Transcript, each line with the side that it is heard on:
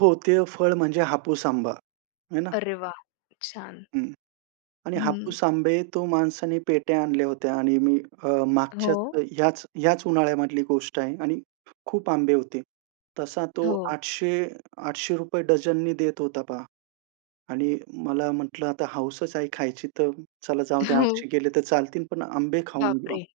right: हो ते फळ म्हणजे हापूस आंबा, है ना.
left: अरे वाह! छान.
right: हं. आणि
left: हं.
right: हापूस आंबे तो माणसाने पेट्या आणल्या होत्या आणि मी अ, मागच्या
left: हो.
right: ह्याच ह्याच उन्हाळ्यामधली गोष्ट आहे आणि खूप आंबे होते. तसा तो
left: हो.
right: 800 ₹800 डझननी देत होता, पहा. आणि मला म्हटलं आता हौसच आहे खायची, तर चला जाऊ ते
left: हो.
right: 800 गेले तर चालतील, पण आंबे खाऊन घेऊ.
left: बापरे!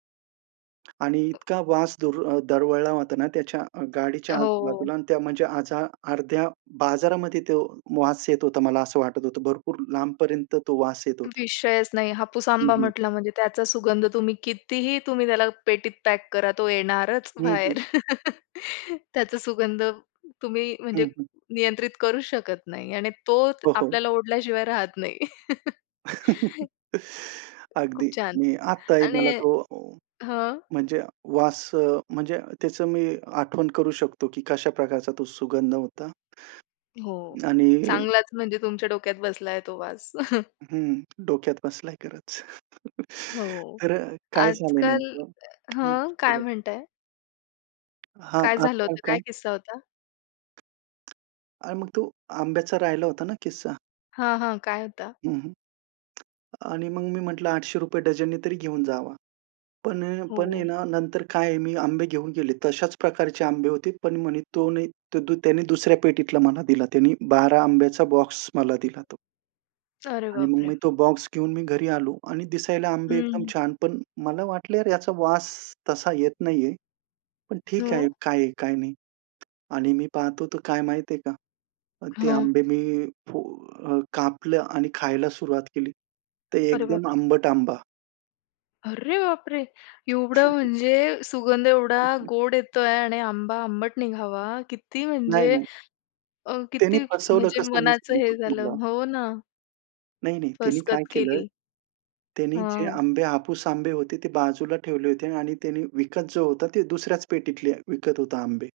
right: आणि इतका वास दूर दरवळला होता ना, त्याच्या अ, गाडीच्या
left: हो.
right: आजूबाजूला आणि त्या म्हणजे आजा अर्ध्या बाजारामध्ये तो वास येत होता. मला असं वाटत होतं. भरपूर लांबपर्यंत तो वास येत होता.
left: विषयच नाही. हापूस
right: हं,
left: आंबा
right: हं.
left: म्हटलं म्हणजे त्याचा सुगंध तुम्ही कितीही, तुम्ही त्याला पेटीत पॅक करा तो येणारच
right: हं, हं.
left: बाहेर. त्याचा सुगंध तुम्ही
right: हं,
left: म्हणजे
right: हं.
left: नियंत्रित करू शकत नाही. आणि तो
right: हो, हो.
left: आपल्याला ओढल्याशिवाय राहत नाही. खूप
right: अगदी,
left: छान
right: मी आत्ताही
left: आणि
right: मला तो अ,
left: हं.
right: म्हणजे वास अ, म्हणजे त्याचं मी आठवण करू शकतो, की कशा प्रकारचा तो सुगंध होता.
left: हो.
right: आणि
left: चांगलाच म्हणजे तुमच्या डोक्यात बसलाय तो वास.
right: हं, डोक्यात बसलाय खरचं.
left: हो.
right: तर अ, काय झालं आहे
left: आजकाल
right: नेमकं हं,
left: हं, काय
right: बोला.
left: म्हणताय?
right: हां,
left: काय झालं
right: आजकाल
left: होतं? काय
right: काय?
left: किस्सा होता?
right: आणि मग तो आंब्याचा राहिला होता ना किस्सा.
left: हां, हां. काय होता?
right: हं, हं. आणि मग मी म्हटलं ₹800 डझनने तरी घेऊन जावा. पण अ, पण
left: हो.
right: आहे ना, नंतर काय आहे मी आंबे घेऊन गेले. तशाच प्रकारचे आंबे होते पण म्हणे तो नाही, तो द त्याने दुसऱ्या पेटीतला मला दिला. त्याने 12 आंब्याचा बॉक्स मला दिला तो.
left: अरे
right: आणि मग
left: बापरे!
right: मी तो बॉक्स घेऊन मी घरी आलो आणि दिसायला आंबे एकदम
left: हं.
right: छान पण मला वाटलं यार याचा वास तसा येत नाही आहे. पण ठीक आहे
left: हो.
right: काय काय नाही. आणि मी पाहतो तर काय माहिती आहे का. ते
left: हां.
right: आंबे मी फो अ, कापलं आणि खायला सुरुवात केली. तर
left: अरे
right: एकदम
left: बापरे!
right: आंबट आंबा.
left: अरे, बापरे! एवढं म्हणजे सुगंध एवढा गोड येतोय आणि आंबा आंबट निघावा किती
right: नाही,
left: म्हणजे.
right: नाही.
left: अ,
right: त्यांनी
left: किती
right: फसवलं
left: म्हणजे
right: कसं मी
left: मनाचं
right: सांगतो
left: हे झालं.
right: तुम्हाला.
left: हो ना.
right: नाही, नाही, त्यांनी काय
left: फसगत
right: केलं,
left: केली.
right: त्यांनी जे
left: हां.
right: आंबे, हापूस आंबे होते, ते बाजूला ठेवले होते आणि त्यांनी विकत जो होता ते दुसऱ्याच पेटीतले विकत होता आंबे.